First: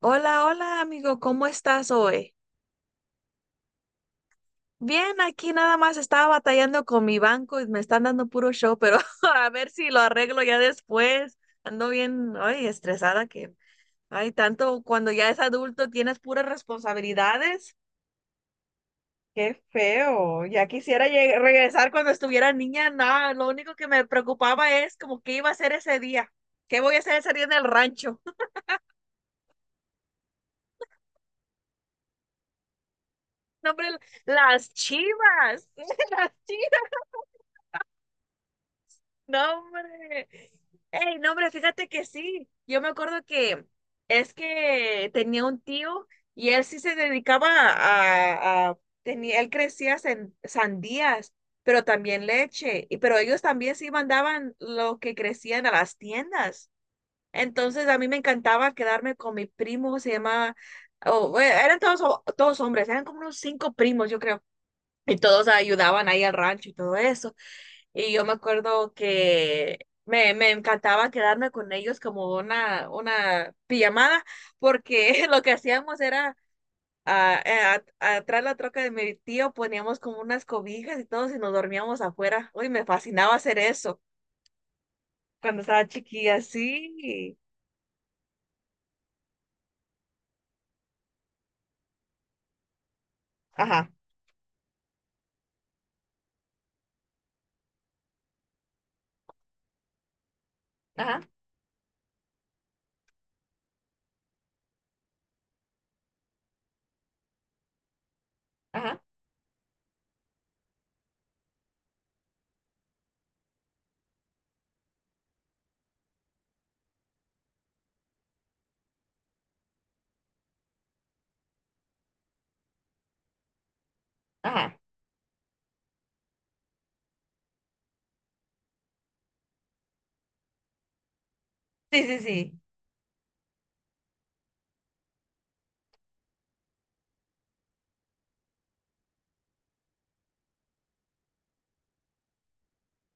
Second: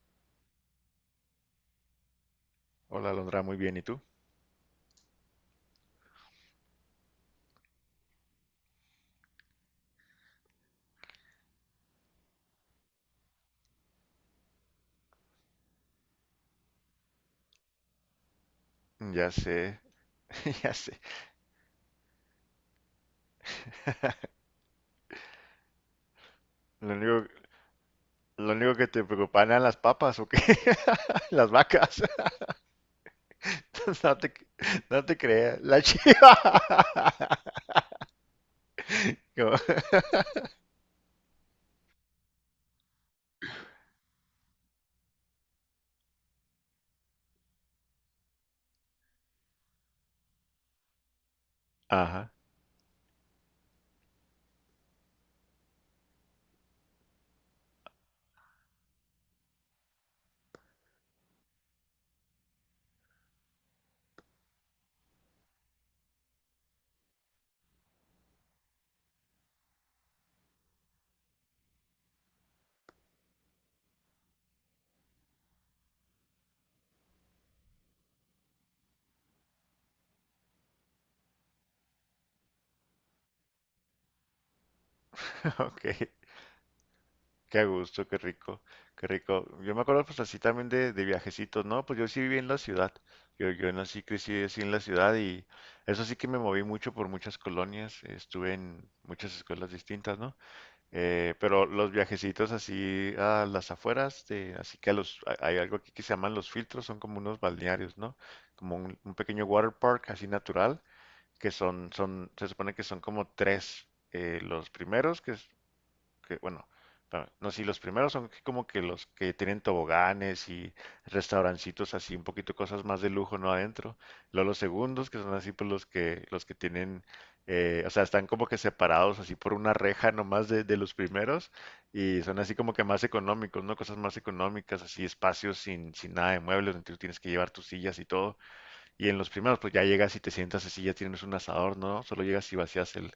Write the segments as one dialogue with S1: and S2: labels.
S1: Hola, hola amigo, ¿cómo estás hoy?
S2: Hola, Alondra, muy bien. ¿Y tú?
S1: Bien, aquí nada más estaba batallando con mi banco y me están dando puro show, pero a ver si lo arreglo ya después. Ando bien, ay, estresada que, ay, tanto cuando ya es adulto tienes puras responsabilidades.
S2: Ya
S1: Qué
S2: sé.
S1: feo, ya
S2: Ya sé.
S1: quisiera regresar cuando estuviera niña, nada, lo único que me preocupaba es como qué iba a hacer ese día, qué
S2: Lo
S1: voy a hacer
S2: único,
S1: ese día en el rancho.
S2: lo único que te preocupan eran las papas, ¿o qué? Las vacas.
S1: No, hombre,
S2: No te,
S1: las
S2: no te creas.
S1: chivas,
S2: La
S1: las
S2: chiva.
S1: chivas.
S2: Como-
S1: No, hombre. Ey, no, hombre, fíjate que sí. Yo me acuerdo que es que tenía un tío y él sí se dedicaba tenía, él crecía sandías, pero también
S2: Ajá.
S1: leche. Y pero ellos también sí mandaban lo que crecían a las tiendas. Entonces a mí me encantaba quedarme con mi primo, se llama, oh, eran todos, todos hombres, eran como unos cinco primos, yo creo. Y todos ayudaban ahí al rancho y todo eso. Y yo me acuerdo que me encantaba quedarme con ellos como una pijamada, porque lo que hacíamos era atrás de la troca de mi tío poníamos como unas cobijas y todos y nos dormíamos afuera. Uy, me fascinaba hacer eso cuando estaba
S2: Ok.
S1: chiquilla, sí.
S2: Qué gusto, qué rico, qué rico. Yo me acuerdo pues así también de viajecitos, ¿no? Pues yo sí viví en la ciudad. Yo
S1: Ajá,
S2: nací, crecí así en la ciudad y eso sí que me moví mucho por muchas colonias. Estuve en muchas escuelas distintas, ¿no?
S1: ajá,
S2: Pero los viajecitos así a las afueras, de, así que a los, a- hay algo aquí que se llaman los filtros, son como unos balnearios, ¿no? Como
S1: ajá,
S2: un pequeño water park así natural, que son, son, se supone que son como tres. Los primeros, que es que, bueno, pa- no, sí, los primeros son como que los que tienen toboganes y restaurancitos así, un poquito cosas más de lujo, ¿no? Adentro. Luego los
S1: ajá.
S2: segundos, que son así, pues los que tienen, o sea, están como que separados así por una reja nomás de los primeros
S1: Sí, sí,
S2: y son así
S1: sí,
S2: como que más económicos, ¿no? Cosas más económicas, así, espacios sin nada de muebles, donde tú tienes que llevar tus sillas y todo. Y en los primeros, pues ya llegas y te sientas así, ya tienes un asador, ¿no? Solo llegas y vacías el,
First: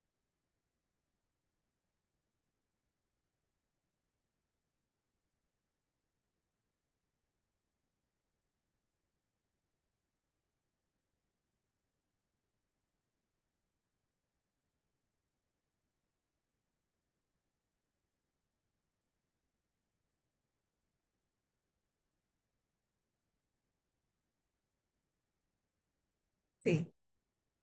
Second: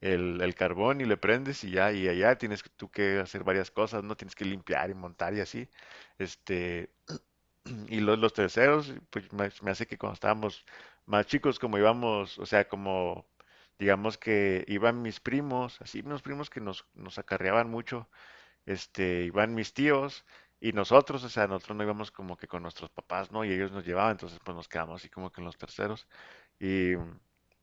S2: el, el carbón y le prendes y ya, y allá tienes que- tú que hacer varias cosas, ¿no? Tienes que limpiar y montar y así. Este, y los terceros, pues me hace que cuando estábamos más chicos, como íbamos, o sea, como digamos que iban mis primos, así, unos primos que nos acarreaban mucho este, iban mis tíos y nosotros, o sea, nosotros no íbamos como que con nuestros papás, ¿no? Y ellos nos llevaban, entonces pues nos quedamos así como que en los terceros.
S1: sí.
S2: Y mm,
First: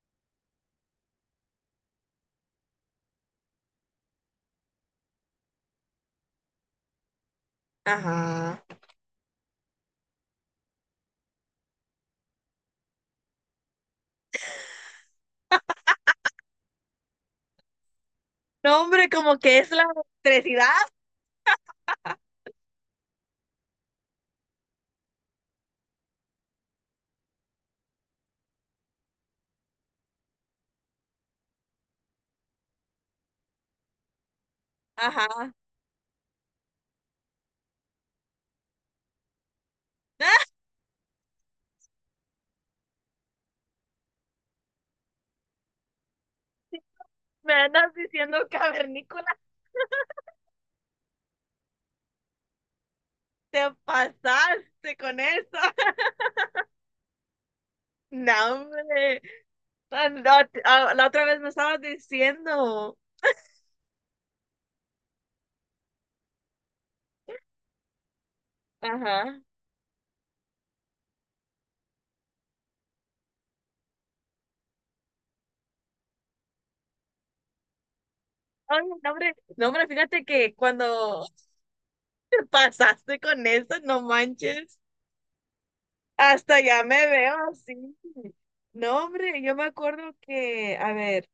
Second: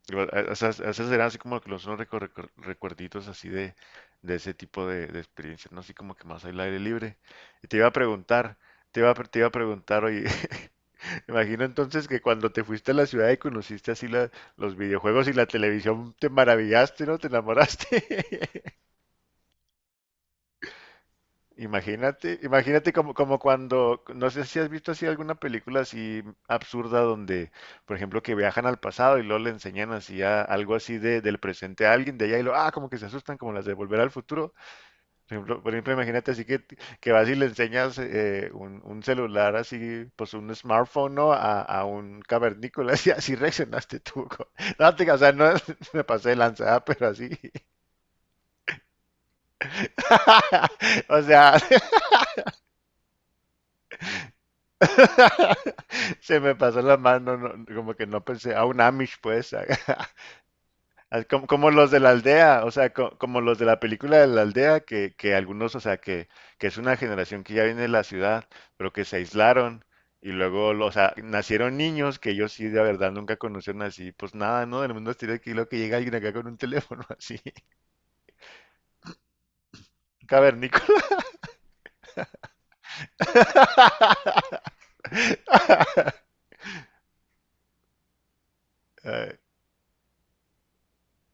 S2: igual, a- esas eran así como que los unos recuerditos así de ese tipo de experiencias, ¿no? Así como que más al aire libre. Y te iba a preguntar,
S1: Ajá.
S2: te iba a preguntar, oye, imagino entonces que cuando te fuiste a la ciudad y conociste así la- los videojuegos y la televisión, te maravillaste, ¿no? Te enamoraste.
S1: No, hombre, como que es la electricidad.
S2: Imagínate, imagínate como, como cuando, no sé si has visto así alguna película así absurda donde, por ejemplo, que viajan al pasado y luego le enseñan así a- algo así de, del presente a alguien de allá y lo, ah, como que se asustan como las de Volver al Futuro.
S1: Ajá.
S2: Por ejemplo, imagínate así que vas y le enseñas un celular así, pues un smartphone, ¿no? A un cavernícola, así, así reaccionaste tú. Co- no, te, o sea, no me pasé de lanzada, pero así.
S1: Me andas diciendo cavernícola.
S2: O sea,
S1: Te pasaste con eso.
S2: se me pasó la mano, no- como que no
S1: No,
S2: pensé, a un Amish
S1: hombre.
S2: pues,
S1: Ah, la, ah, la
S2: a-
S1: otra vez
S2: como,
S1: me
S2: como
S1: estabas
S2: los de la aldea, o sea,
S1: diciendo.
S2: co- como los de la película de la aldea, que algunos, o sea, que es una generación que ya viene de la ciudad, pero que se
S1: Ajá.
S2: aislaron y luego, lo- o sea, nacieron niños que ellos sí de verdad nunca conocieron así, pues nada, ¿no? Del mundo exterior, que lo que llega alguien acá con un teléfono así,
S1: Ay, no, hombre. No, hombre, fíjate que
S2: cavernícola.
S1: cuando te pasaste con eso, no manches. Hasta ya me veo así. No,
S2: Ay,
S1: hombre, yo me acuerdo que, a ver,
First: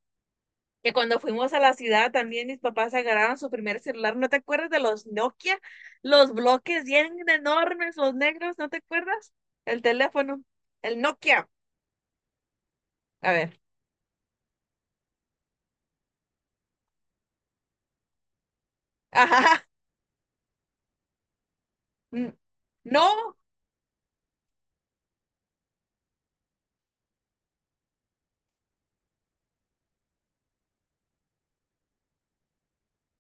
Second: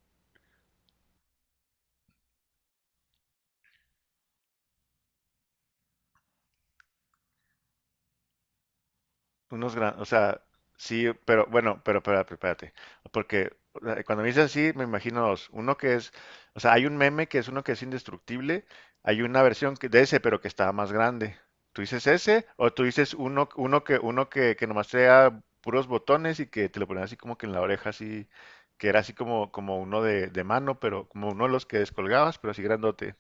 S1: que cuando fuimos a la ciudad también mis papás agarraron su primer celular. ¿No te acuerdas de los Nokia? Los bloques bien enormes, los negros, ¿no te acuerdas?
S2: unos
S1: El
S2: grandes, o sea,
S1: teléfono, el
S2: sí, pero
S1: Nokia.
S2: bueno, pero espérate, espérate.
S1: A
S2: Porque
S1: ver.
S2: o sea, cuando me dices así, me imagino dos. Uno que es, o sea, hay un meme que es uno que es indestructible, hay una
S1: Ajá.
S2: versión que, de ese, pero que está más grande. ¿Tú dices
S1: N-
S2: ese? ¿O tú dices
S1: No,
S2: uno, uno que nomás sea puros botones y que te lo ponen así como que en la oreja, así, que era así como, como uno de mano, pero como uno de los que descolgabas, pero así grandote?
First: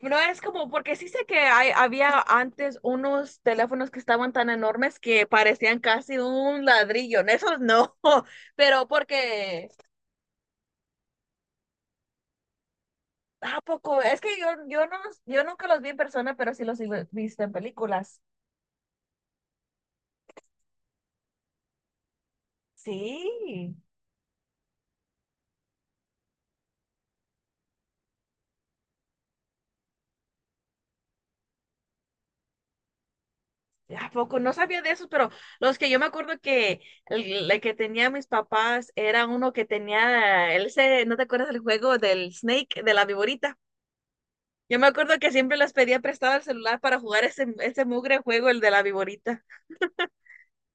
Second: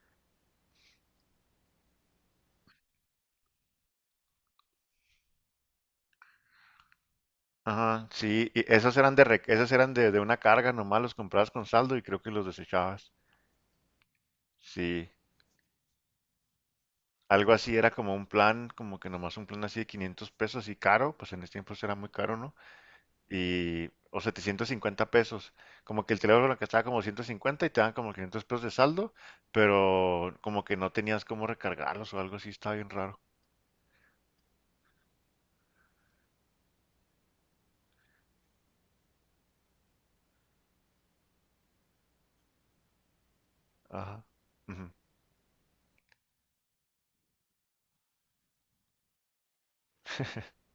S1: no es como, porque sí sé que hay, había antes unos teléfonos que estaban tan enormes que parecían casi un ladrillo. En esos no,
S2: Ajá, sí, y
S1: pero
S2: esos eran de, re-
S1: porque,
S2: esos eran de una carga nomás, los comprabas con saldo y creo que los desechabas.
S1: ¿a poco? Es que yo no,
S2: Sí,
S1: yo nunca los vi en persona, pero sí los he visto en
S2: algo así era como
S1: películas.
S2: un plan, como que nomás un plan así de 500 pesos y caro, pues en ese tiempo era muy caro, ¿no?
S1: Sí.
S2: Y, o 750 pesos, como que el teléfono que estaba como 150 y te dan como 500 pesos de saldo, pero como que no tenías cómo recargarlos o algo así, estaba bien raro.
S1: ¿A poco? No sabía de esos, pero los que yo me acuerdo que el que tenía mis papás era uno que tenía, él se, ¿no te acuerdas del juego del Snake, de la viborita?
S2: Ajá.
S1: Yo me
S2: Ujú.
S1: acuerdo que siempre les pedía prestado el celular para jugar ese mugre juego, el de la viborita.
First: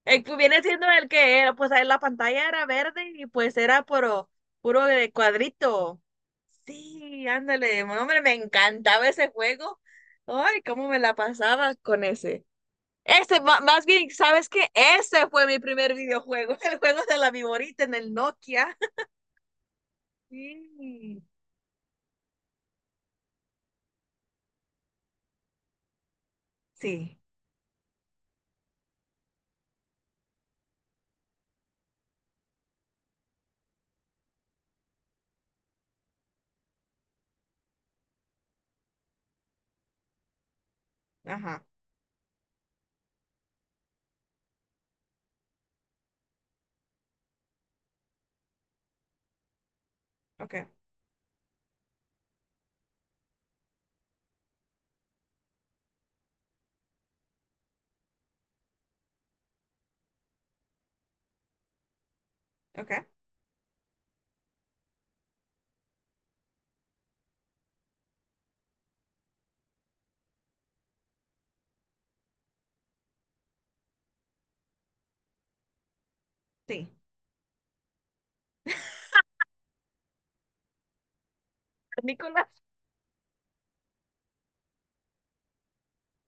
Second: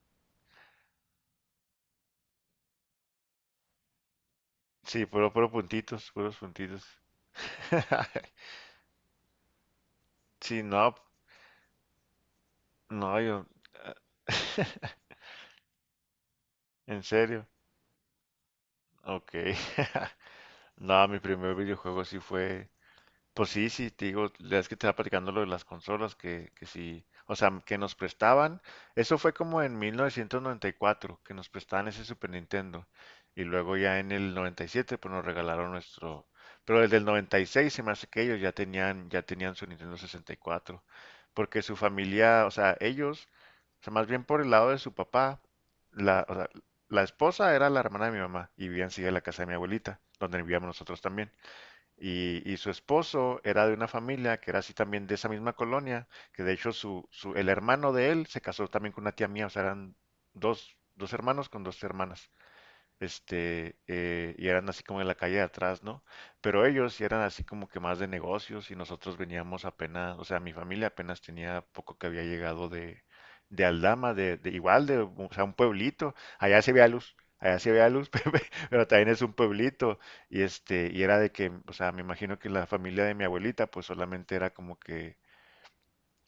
S1: El que viene siendo el que era, pues ahí la pantalla era verde y pues era puro, puro
S2: Sí,
S1: de
S2: puro, puro
S1: cuadrito.
S2: puntitos, puros puntitos.
S1: Sí, ándale, no, hombre, me encantaba ese juego.
S2: Sí,
S1: Ay,
S2: no,
S1: cómo me la pasaba con ese.
S2: no,
S1: Ese,
S2: yo...
S1: más bien, ¿sabes qué? Ese fue mi primer videojuego, el juego
S2: ¿En
S1: de la
S2: serio?
S1: viborita en el Nokia.
S2: Ok. No, mi
S1: Sí,
S2: primer videojuego sí fue, pues sí, sí, te digo, la vez que te estaba platicando lo de las consolas, que sí,
S1: sí,
S2: o sea, que nos prestaban, eso fue como en 1994, que nos prestaban ese Super Nintendo, y luego ya en el 97, pues nos regalaron nuestro, pero desde el 96 se me hace que ellos ya tenían su Nintendo 64, porque
S1: ajá,
S2: su familia, o sea, ellos, o sea, más bien por el lado de su papá, la, o sea, la esposa era la hermana de mi mamá, y vivían sí en la casa de mi abuelita, donde
S1: ok,
S2: vivíamos nosotros también. Y su esposo era de una familia que era así también de esa misma colonia, que de hecho su, el hermano de él se casó también con una tía mía, o sea, eran dos hermanos con dos hermanas
S1: ok,
S2: este, y eran así como en la calle de atrás, ¿no? Pero ellos sí eran así como que más de negocios y nosotros veníamos apenas, o sea, mi familia apenas tenía poco que había llegado de Aldama, de igual, de, o sea, un pueblito, allá se veía
S1: sí.
S2: luz. Allá se veía luz, pero también es un pueblito. Y este, y era de que, o sea, me imagino que
S1: Nicolás,
S2: la familia de mi abuelita, pues solamente era como que,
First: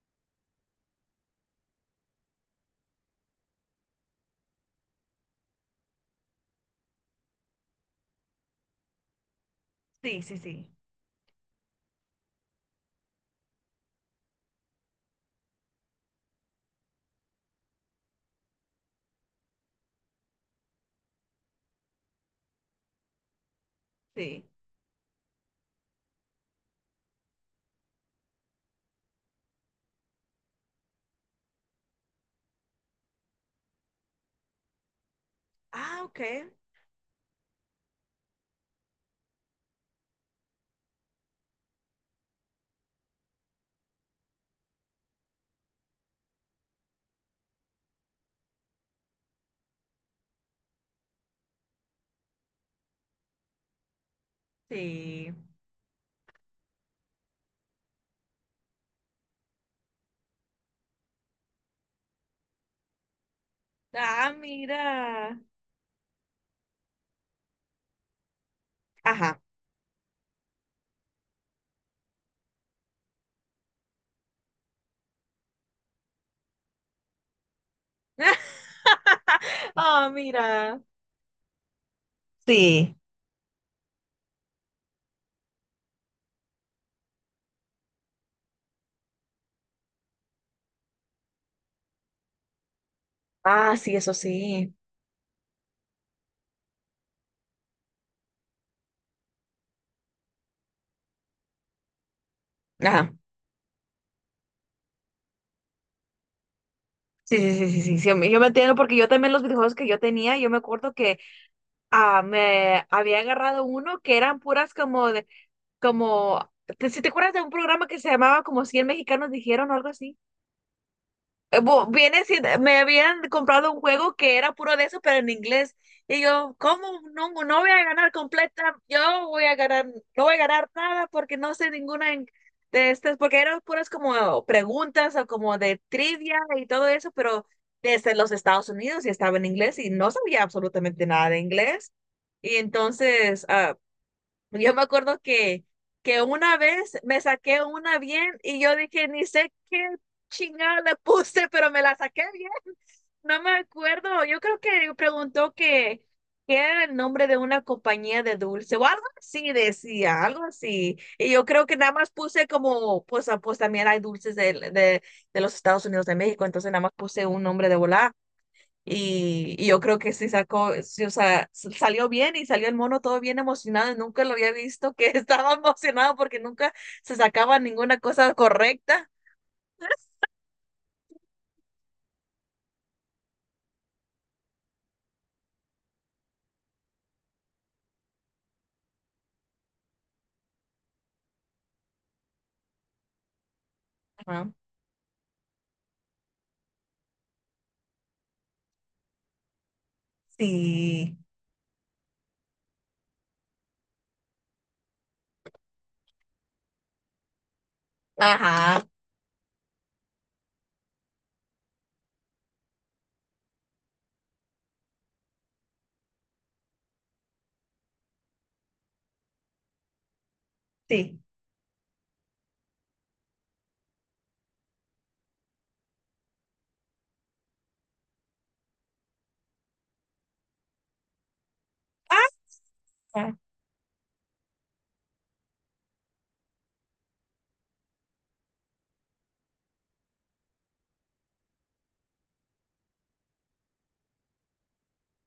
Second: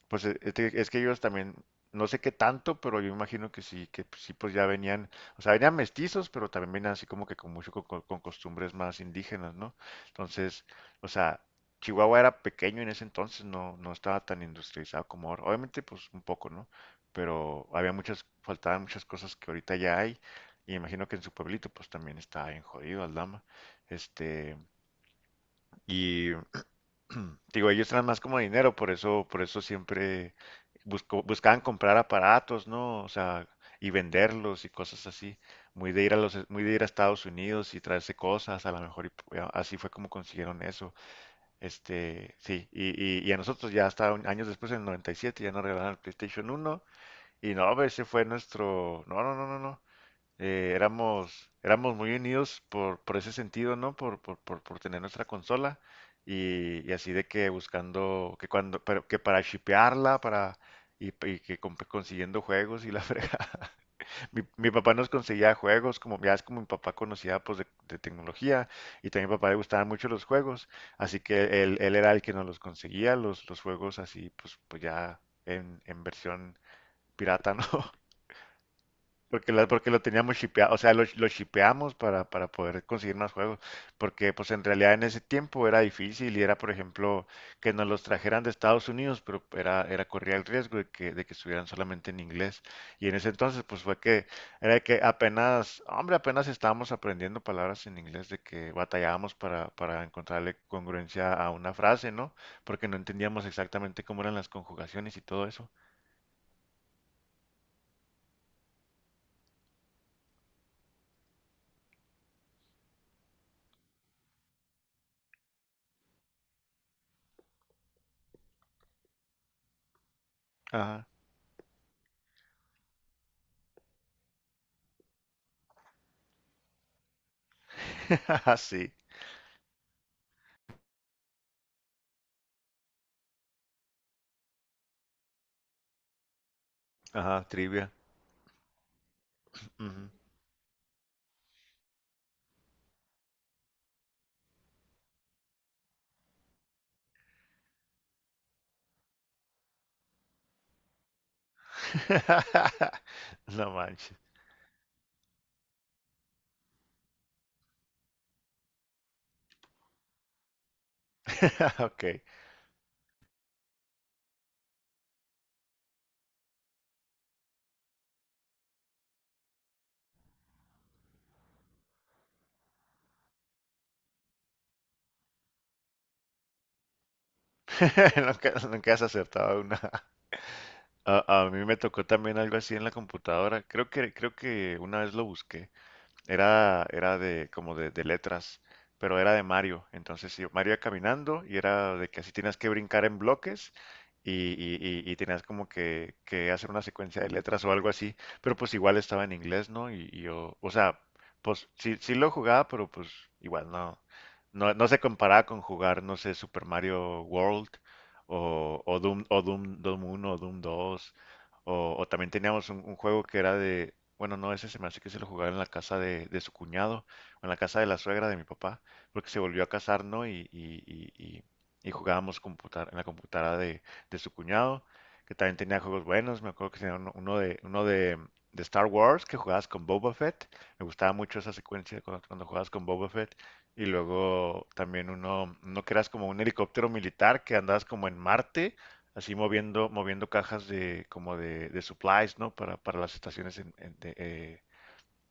S2: pues e- es que ellos también, no sé qué tanto, pero yo imagino que sí, pues ya venían, o sea, venían mestizos, pero también venían así como que con mucho co- co- con, costumbres más indígenas, ¿no?
S1: sí, sí,
S2: Entonces,
S1: sí,
S2: o sea, Chihuahua era pequeño en ese entonces, no, no estaba tan industrializado como ahora. Obviamente, pues un poco, ¿no? Pero había muchas, faltaban muchas cosas que ahorita ya hay, y imagino que en su pueblito, pues también está bien jodido Aldama.
S1: sí.
S2: Este, y digo, ellos eran más como dinero, por eso siempre buscó- buscaban comprar aparatos, ¿no? O sea, y venderlos y cosas así. Muy
S1: Ah,
S2: de ir a
S1: ok.
S2: los, muy de ir a Estados Unidos y traerse cosas, a lo mejor, y p- a- así fue como consiguieron eso. Este, sí, y a nosotros ya hasta un- años después, en el 97, ya nos regalaron el PlayStation uno y no, ese fue nuestro, no, no, no, no, no éramos, éramos muy unidos por ese sentido, ¿no? Por tener nuestra
S1: Sí.
S2: consola y así de que buscando, que cuando, pero que para shipearla, para, y que comp- consiguiendo juegos y la fregada.
S1: Ah,
S2: Mi papá nos
S1: mira.
S2: conseguía juegos, como ya es como mi papá conocía pues de tecnología y también a mi
S1: Ajá.
S2: papá le gustaban mucho los juegos, así que él era el que nos los conseguía, los juegos así pues, pues ya en versión pirata, ¿no? Porque, la- porque lo
S1: Ah,
S2: teníamos shipeado, o
S1: mira.
S2: sea, lo shipeamos para poder
S1: Sí.
S2: conseguir más juegos, porque pues en realidad en ese tiempo era difícil y era, por ejemplo, que nos los trajeran de Estados Unidos, pero era, era corría el riesgo de que estuvieran solamente en inglés. Y en ese entonces
S1: Ah,
S2: pues
S1: sí,
S2: fue
S1: eso
S2: que,
S1: sí.
S2: era que apenas, hombre, apenas estábamos aprendiendo palabras en inglés, de que batallábamos para encontrarle congruencia a una frase, ¿no? Porque no
S1: Ajá.
S2: entendíamos exactamente cómo eran las conjugaciones y todo eso.
S1: Sí, sí, sí, sí, sí, sí, yo me entiendo porque yo también los videojuegos que yo tenía, yo me acuerdo que me había agarrado uno que eran puras como de, como, ¿ si te acuerdas de un programa que se llamaba como 100 mexicanos dijeron o algo así?
S2: Ajá.
S1: Viene siendo, me habían comprado un juego que era puro de eso, pero en inglés. Y yo, ¿cómo? No, no voy a ganar completa,
S2: Sí.
S1: yo voy a ganar, no voy a ganar nada porque no sé ninguna de estas, porque eran puras como preguntas o como de trivia y todo eso,
S2: Ajá,
S1: pero
S2: trivia.
S1: desde los Estados Unidos y estaba en inglés y
S2: Ujú.
S1: no sabía absolutamente nada de inglés. Y entonces, yo me acuerdo que una vez me saqué una bien y yo dije, ni sé qué chingada le puse, pero me la saqué bien. No me
S2: No manches.
S1: acuerdo. Yo creo que preguntó que, qué era el nombre de una compañía de dulce o algo así decía, algo así. Y yo creo que nada más
S2: Ok.
S1: puse como, pues, ah, pues también hay dulces de los Estados Unidos de México, entonces nada más puse un nombre de volar. Y yo creo que sí sacó, sí, o sea, salió bien y salió el mono todo bien emocionado. Y nunca lo había visto que estaba emocionado porque nunca se sacaba ninguna cosa
S2: Nunca, nunca has
S1: correcta.
S2: acertado una. A mí me tocó también algo así en la computadora. Creo que una vez lo busqué. Era, era de como de letras, pero era de Mario. Entonces, sí, Mario iba caminando y era de que así tenías que brincar en bloques y,
S1: Ajá.
S2: y, y tenías como que hacer una secuencia de letras o algo así. Pero pues igual estaba en inglés, ¿no? Y yo, o sea,
S1: Sí,
S2: pues sí, sí lo jugaba, pero pues igual no, no, no se comparaba con jugar, no sé, Super Mario World
S1: ajá,
S2: o Doom, Doom uno o Doom 2 o también teníamos un juego que era de, bueno, no, ese se me hace que se lo jugaba en la casa de su cuñado, o en la casa de la suegra de mi papá, porque se volvió a casar, ¿no? Y, y, y-
S1: sí.
S2: y- y jugábamos computar, en la computadora de su cuñado, que también tenía juegos buenos, me acuerdo que tenía uno, uno de Star Wars, que jugabas con Boba Fett, me gustaba mucho esa secuencia cuando,
S1: Ah,
S2: cuando jugabas con Boba Fett, y luego también uno, uno que eras como un helicóptero militar, que andabas como en Marte, así moviendo, moviendo cajas de como de supplies, ¿no? Para las estaciones en-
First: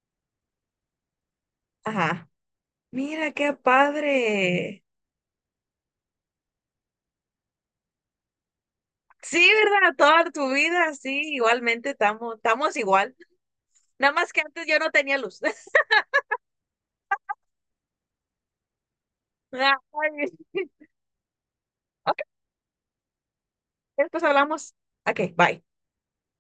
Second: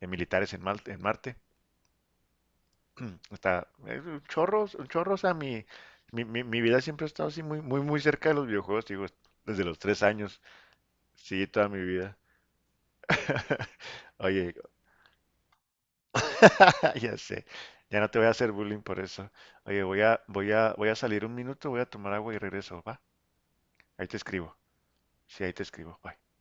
S2: de militares en, Mal- en Marte.
S1: ajá. Mira qué
S2: Está
S1: padre.
S2: un chorro, o sea, mi vida siempre ha estado así muy, muy, muy cerca de los videojuegos, digo,
S1: Sí,
S2: desde los
S1: ¿verdad?
S2: tres
S1: Toda
S2: años,
S1: tu vida, sí,
S2: sí, toda mi
S1: igualmente
S2: vida.
S1: estamos, estamos igual. Nada más que
S2: Oye,
S1: antes yo no tenía luz.
S2: ya sé, ya no te voy a hacer bullying por eso. Oye, voy a,
S1: Ay,
S2: voy a, voy a salir un minuto, voy a tomar
S1: ok,
S2: agua y regreso, ¿va? Ahí te
S1: después
S2: escribo.
S1: hablamos. Ok,
S2: Sí, ahí te
S1: bye.
S2: escribo. Bye.